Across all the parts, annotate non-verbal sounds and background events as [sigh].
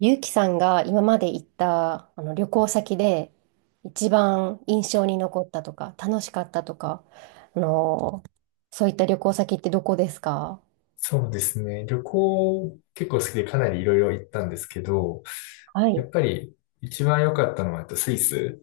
ゆうきさんが今まで行った旅行先で一番印象に残ったとか楽しかったとか、あのーそういった旅行先ってどこですか？そうですね。旅行結構好きでかなりいろいろ行ったんですけど、はやい。っぱり一番良かったのはスイス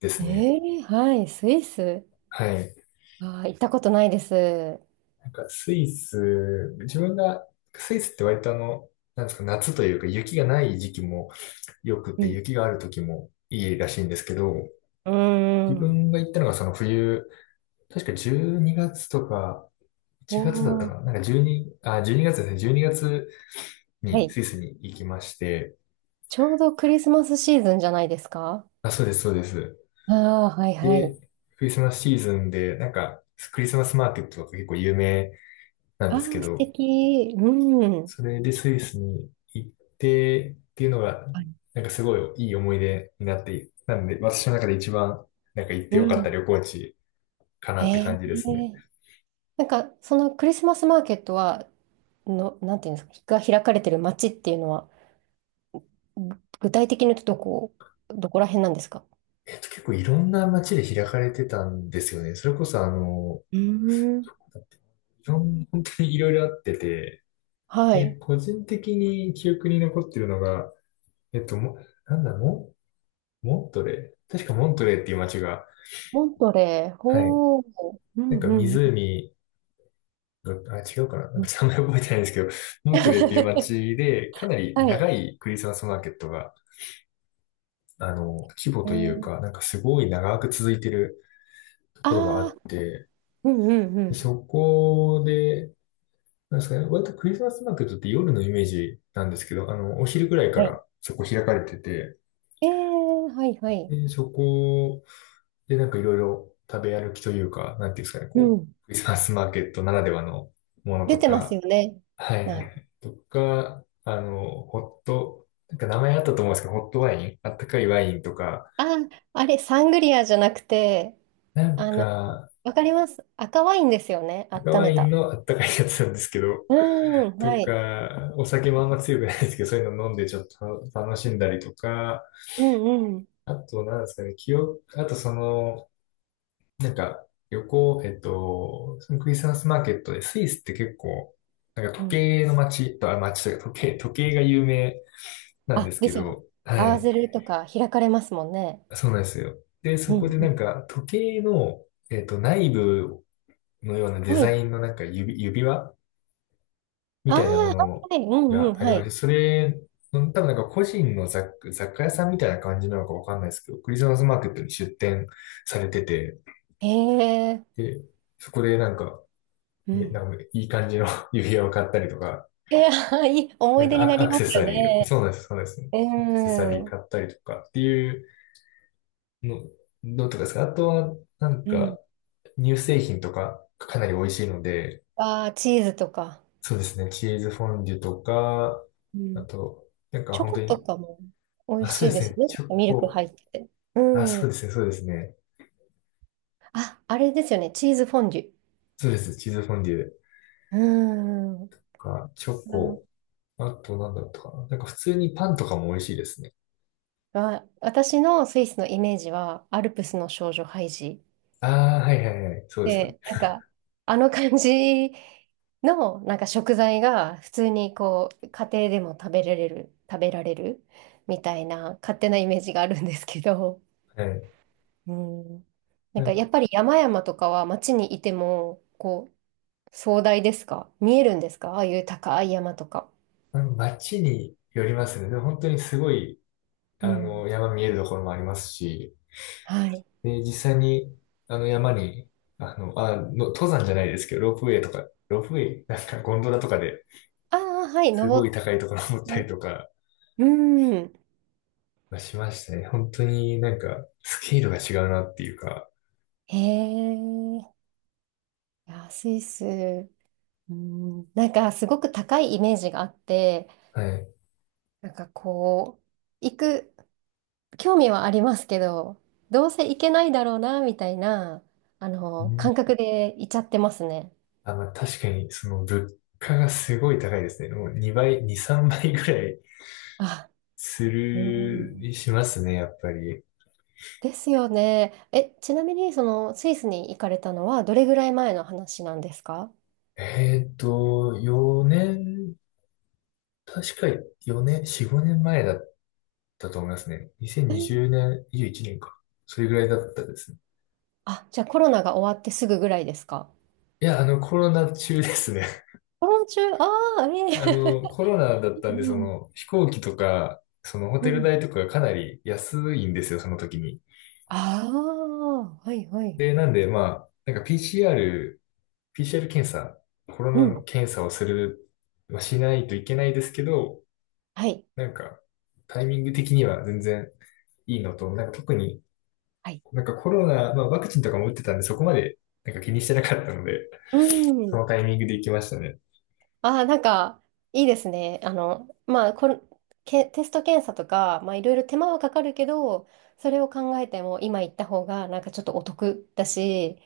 でえすね。ー、はい、スイス。はい。あー、行ったことないです。なんかスイス、自分が、スイスって割となんですか、夏というか雪がない時期も良くうて、ん。雪がある時もいいらしいんですけど、うー自ん。分が行ったのがその冬、確か12月とか1月だったおかー、な。12月ですね。12月にがつはにい。スイスに行きまして、ちょうどクリスマスシーズンじゃないですか？あ、そうです、そうです。ああー、はいはで、い。クリスマスシーズンで、なんか、クリスマスマーケットとか結構有名なんあですけあ、素ど、敵。うん。それでスイスに行ってっていうのが、はい。なんかすごいいい思い出になって、なんで私の中で一番、なんか行っうてよかったん。旅行地かなへって感じでえ。すね。なんか、そのクリスマスマーケットは、の、なんていうんですか、が開かれてる街っていうのは、具体的に言うとどこ、どこら辺なんですか？結構いろんな街で開かれてたんですよね。それこそうーん。だっていろん、本当にいろいろあってて、はで、い。個人的に記憶に残ってるのが、えっと、も、なんだろモントレー、確かモントレーっていう街が、モントレー、はい。ほー。うなんんかうん湖が、あ、違うかななんうかん。名前覚えてないんですけど、モントレーっていう [laughs] 街で、かなりはい。長いクリスマスマーケットが、規模うというん。か、なんかすごい長く続いてるところがあああって、ー。うんうんうでん。そこで、なんですかね、割とクリスマスマーケットって夜のイメージなんですけど、お昼ぐらいかはい。らそこ開かれてて、えー、はいはい。で、そこで、なんかいろいろ食べ歩きというか、なんていうんですかね、うこん。う、クリスマスマーケットならではのもの出とてますか、よね。はいはいなんはか、い。とか、あの、ホット、なんか名前あったと思うんですけど、ホットワイン、あったかいワインとか、あー、あれ、サングリアじゃなくて、なんあの、か、わかります。赤ワインですよね。赤温ワめインた。のあったかいやつなんですけど、うーん、とはい。か、お酒もあんま強くないですけど、そういうの飲んでちょっと楽しんだりとか、うんうん。あと、なんですかね、記憶、あとその、なんか、旅行、えっと、そのクリスマスマーケットで、スイスって結構、なんかう時ん。計の街と、あ、街というか時計が有名なんであ、すでけすよね。ど、は合わい。せるとか開かれますもんね。そうなんですよ。で、うそこんでうなんん。か、時計の、内部のようなデはザい。インのなんか指輪みああ、たいなものはいはい。うんうん。がありはまして、い。それ、多分なんか個人の雑貨屋さんみたいな感じなのかわかんないですけど、クリスマスマーケットに出店されてて、へえ。で、そこでなんか、うなん。んかいい感じの [laughs] 指輪を買ったりとか、[laughs] えー、[laughs] いい思ないん出かにアなクアりクまセすよサリーを、そね。うなんです、そうなんです。うアクセサリーん。買ったりとかっていうの、どうとかですか。あとは、なんうか、ん。乳製品とかかなり美味しいので、ああ、チーズとか。そうですね、チーズフォンデュとか、うあん。と、なんかチョ本当コとに、かも美味あ、そしういでですすね、ね。チョミルクコ、入ってて。うあ、そうでん。すね、そうですね。あ、あれですよね。チーズフォンデュ。そうです、チーズフォンデュとうん。か、チョあ、コ、あとなんだったかな。なんか普通にパンとかも美味しいですね。私のスイスのイメージは、アルプスの少女ハイジ。ああ、はいはいはい、そうですよね。で、なんか、あの感じの、なんか食材が普通にこう、家庭でも食べられる、食べられるみたいな勝手なイメージがあるんですけど、はい。うん。なんかやっぱり山々とかは街にいても、こう、壮大ですか、見えるんですか、ああいう高い山とか。うん、街によりますね。でも本当にすごい、うん。山見えるところもありますし、はい。で、実際に、山に、登山じゃないですけど、ロープウェイとか、ロープウェイ、なんかゴンドラとかでああ、はい、すご登いっ高いところ登ったりて。とかうん。まあしましたね。本当になんか、スケールが違うなっていうか、へえ。いや、スイス。うん、なんかすごく高いイメージがあって、はい。なんかこう、行く、興味はありますけど、どうせ行けないだろうな、みたいな、あうの、ん、感覚で行っちゃってますね。あ、まあ、確かに、その、物価がすごい高いですね。もう2倍、2、3倍ぐらいあ、うん。しますね、やっぱり。ですよね。え、ちなみに、その、スイスに行かれたのは、どれぐらい前の話なんですか？4年、確か4年、4、5年前だったと思いますね。2020え、年、21年か。それぐらいだったですね。あ、じゃあコロナが終わってすぐぐらいですか？いや、コロナ中ですね。コロナ中、ああ、[laughs] えコロナだっえ。 [laughs] たうんで、そんの、飛行機とか、その、ホうテルん。代とかがかなり安いんですよ、その時に。ああ、はいはい。で、なんで、まあ、なんか PCR 検査、コロうナのん。検査をする、まあ、しないといけないですけど、はい。なんか、タイミング的には全然いいのと、なんか特にはい。なんかコロナ、まあワクチンとかも打ってたんで、そこまでなんか気にしてなかったので、うそん。のタイミングで行きましたね。ああ、なんか、いいですね。あの、まあ、これ、け、テスト検査とか、まあ、いろいろ手間はかかるけど、それを考えても、今行った方が、なんかちょっとお得だし、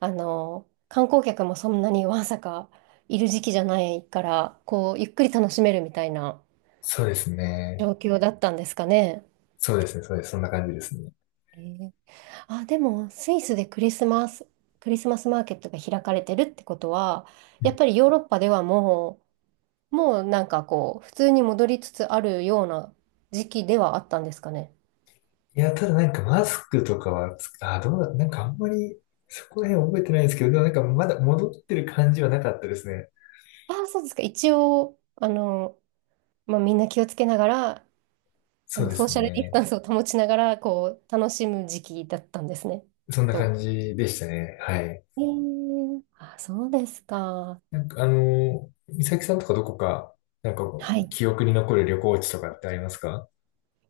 あの、観光客もそんなにわんさかいる時期じゃないから、こう、ゆっくり楽しめるみたいなそうですね。状況だったんですかね。そうですね。そうです。そんな感じですね。えー、あ、でも、スイスでクリスマス、クリスマスマーケットが開かれてるってことは、うやっん、ぱりヨーロッパではもう、もうなんかこう、普通に戻りつつあるような時期ではあったんですかね。いや、ただなんかマスクとかはあ、どうだ、なんかあんまり、そこら辺覚えてないんですけど、でもなんかまだ戻ってる感じはなかったですね。ああ、そうですか。一応、あの、まあ、みんな気をつけながら、あそうの、でソーすシャルディスね。タンスを保ちながら、こう、楽しむ時期だったんですね、きそっんな感と。じでしたね。はい。えー、あ、そうですか。なんか、美咲さんとかどこか、なんかはい。記憶に残る旅行地とかってありますか？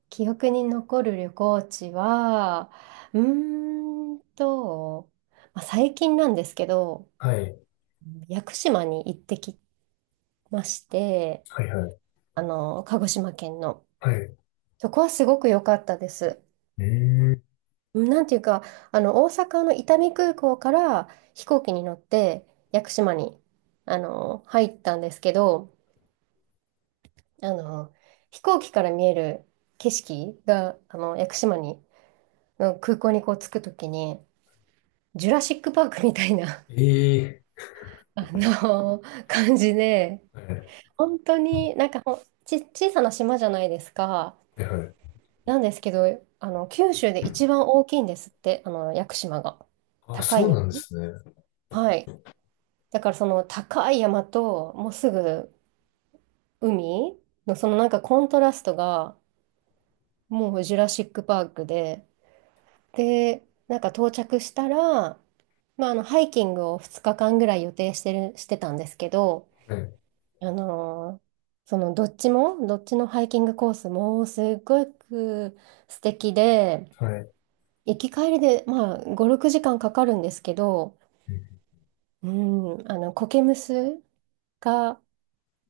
記憶に残る旅行地は、うーんと、まあ、最近なんですけど、はい、屋久島に行ってきまして、はい、はい、あの、鹿児島県の。はい。うそこはすごく良かったです。ーん、うん、なんていうか、あの、大阪の伊丹空港から飛行機に乗って屋久島に、あの、入ったんですけど、あの、飛行機から見える景色が、あの、屋久島に、の空港にこう着くときに、ジュラシックパークみたいな、ええ、 [laughs] あの、感じで、はい、本当になんか、ほんち、小さな島じゃないですか。はい、はい。なんですけど、あの、九州で一番大きいんですって、あの、屋久島が。あ、高そういなんで山。すね。はい。だからその高い山と、もうすぐ海のそのなんかコントラストが、もうジュラシックパークで、で、なんか到着したら、まあ、あの、ハイキングを2日間ぐらい予定してる、してたんですけど、はい、あのーそのどっちも、どっちのハイキングコースもすっごく素敵で、はい。行き帰りで、まあ、5、6時間かかるんですけど、うん、うん、あの、コケムスが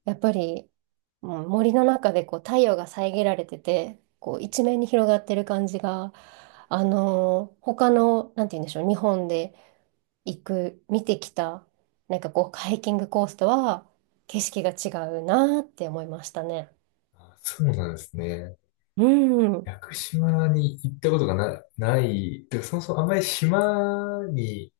やっぱり、うん、森の中でこう太陽が遮られてて、こう一面に広がってる感じが、他の、なんて言うんでしょう、日本で行く、見てきた、なんかこう、ハイキングコースとは景色が違うなーって思いましたね。あ、そうなんですね。うん。屋久島に行ったことがない、でそもそもあんまり島に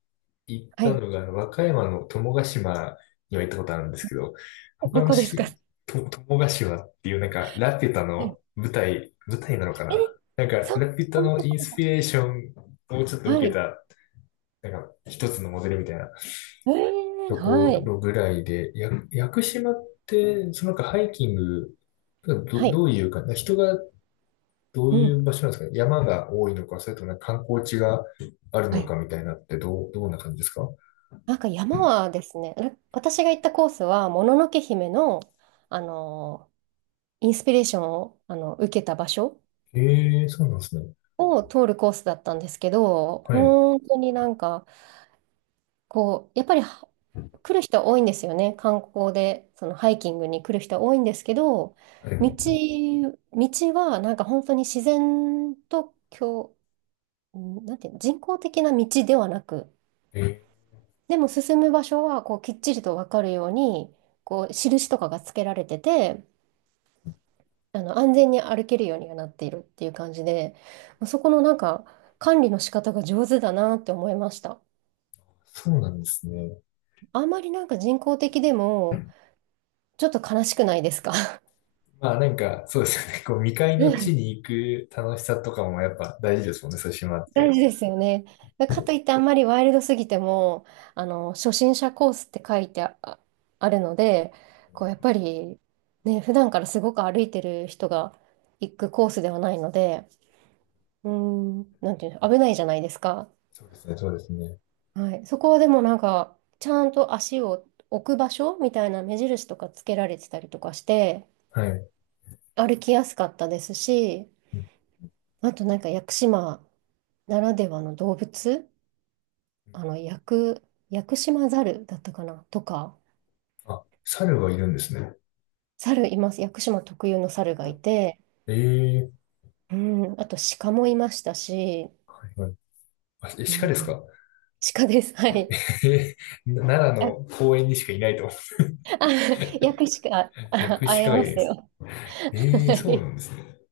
行っはたい。のが、和歌山の友ヶ島には行ったことあるんですけど、他どのこですか？し、はと、友ヶ島っていうなんか、ラピュタのい。舞台なのかえ、ななんか、そラう、ピュタこんなのとイこンろスだ。ピレーションをちょっとは受けい。た、なんか、一つのモデルみたいなえー、とはこい。ろぐらいで、屋久島って、そのなんかハイキング、ど、はい。どういうか、人がどうういうん。場所なんですかね、山が多いのか、それともなんか観光地があるはのい。かみたいなって、どんな感じですか？なんか山はですね、私が行ったコースは、もののけ姫の、あの、インスピレーションを、あの、受けた場所ええー、そうなんですね。を通るコースだったんですけど、はい。本当になんか、こう、やっぱり来る人多いんですよね。観光で、そのハイキングに来る人多いんですけど、は道、い。道はなんか本当に自然と、ん、なんていうの、人工的な道ではなく、えー、でも進む場所はこうきっちりと分かるようにこう印とかがつけられてて、あの、安全に歩けるようにはなっているっていう感じで、そこのなんか管理の仕方が上手だなって思いました。そうなんですね。あんまりなんか人工的でもちょっと悲しくないですか？ [laughs] まあなんか、そうですよね。こう、未開のうん、地に行く楽しさとかもやっぱ大事ですもんね、そういう島っ大て。事ですよね。かといってあんまりワイルドすぎても、あの、初心者コースって書いてあ、ああるので、こうやっぱりね、普段からすごく歩いてる人が行くコースではないので。うーん、なんていうの、危ないじゃないですか。そうですね、そうですね。はい。そこはでもなんか、ちゃんと足を置く場所みたいな目印とかつけられてたりとかして、はい。う歩きやすかったですし、んうあとなんか屋久島ならではの動物、あの、ん、屋久島ザルだったかなとか、あ、猿がいるんですね。います。屋久島特有の猿ルがいて、ええ、うん、あと鹿もいましたし、はいはい。あ、う鹿ですん、か？ 鹿です。はい。[laughs] えー、奈良あ、あ、の公園にしかいないと思う。[laughs] 屋久鹿、[laughs] 薬師会鹿えがいまるんですす。よ。ええ、はそうない。んですね。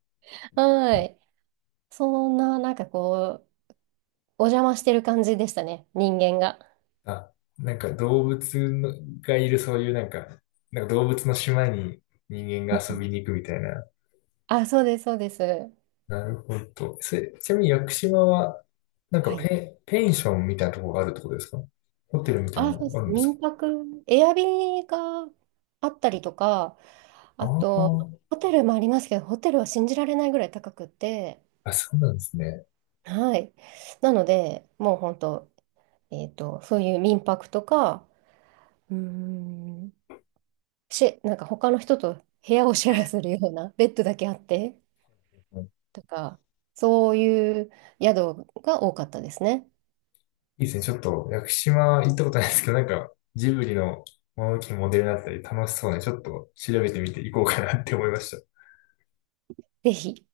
はい。そんな、なんかこう、お邪魔してる感じでしたね、人間が。あ、なんか動物のがいるそういうなんか、なんか動物の島に人間うが遊ん、びに行くみたいな、あ、そうです、そうです。なるほど。ちなみに屋久島は、なんかはい。ペンションみたいなところがあるってことですか？ホテルみたいなあ、そうでのあす。るんですか？民泊、エアビーがあったりとか、ああと、あ、ホテルもありますけど、ホテルは信じられないぐらい高くて、あ、そうなんですね。はい。なので、もう本当、えっと、そういう民泊とか、うーん、し、なんか他の人と部屋をシェアするようなベッドだけあって、うん、とか、そういう宿が多かったですね。いいですね。ちょっと屋久島行ったことないですけど、なんかジブリの物置のモデルだったり楽しそうで、ちょっと調べてみていこうかなって思いました。ぜひ。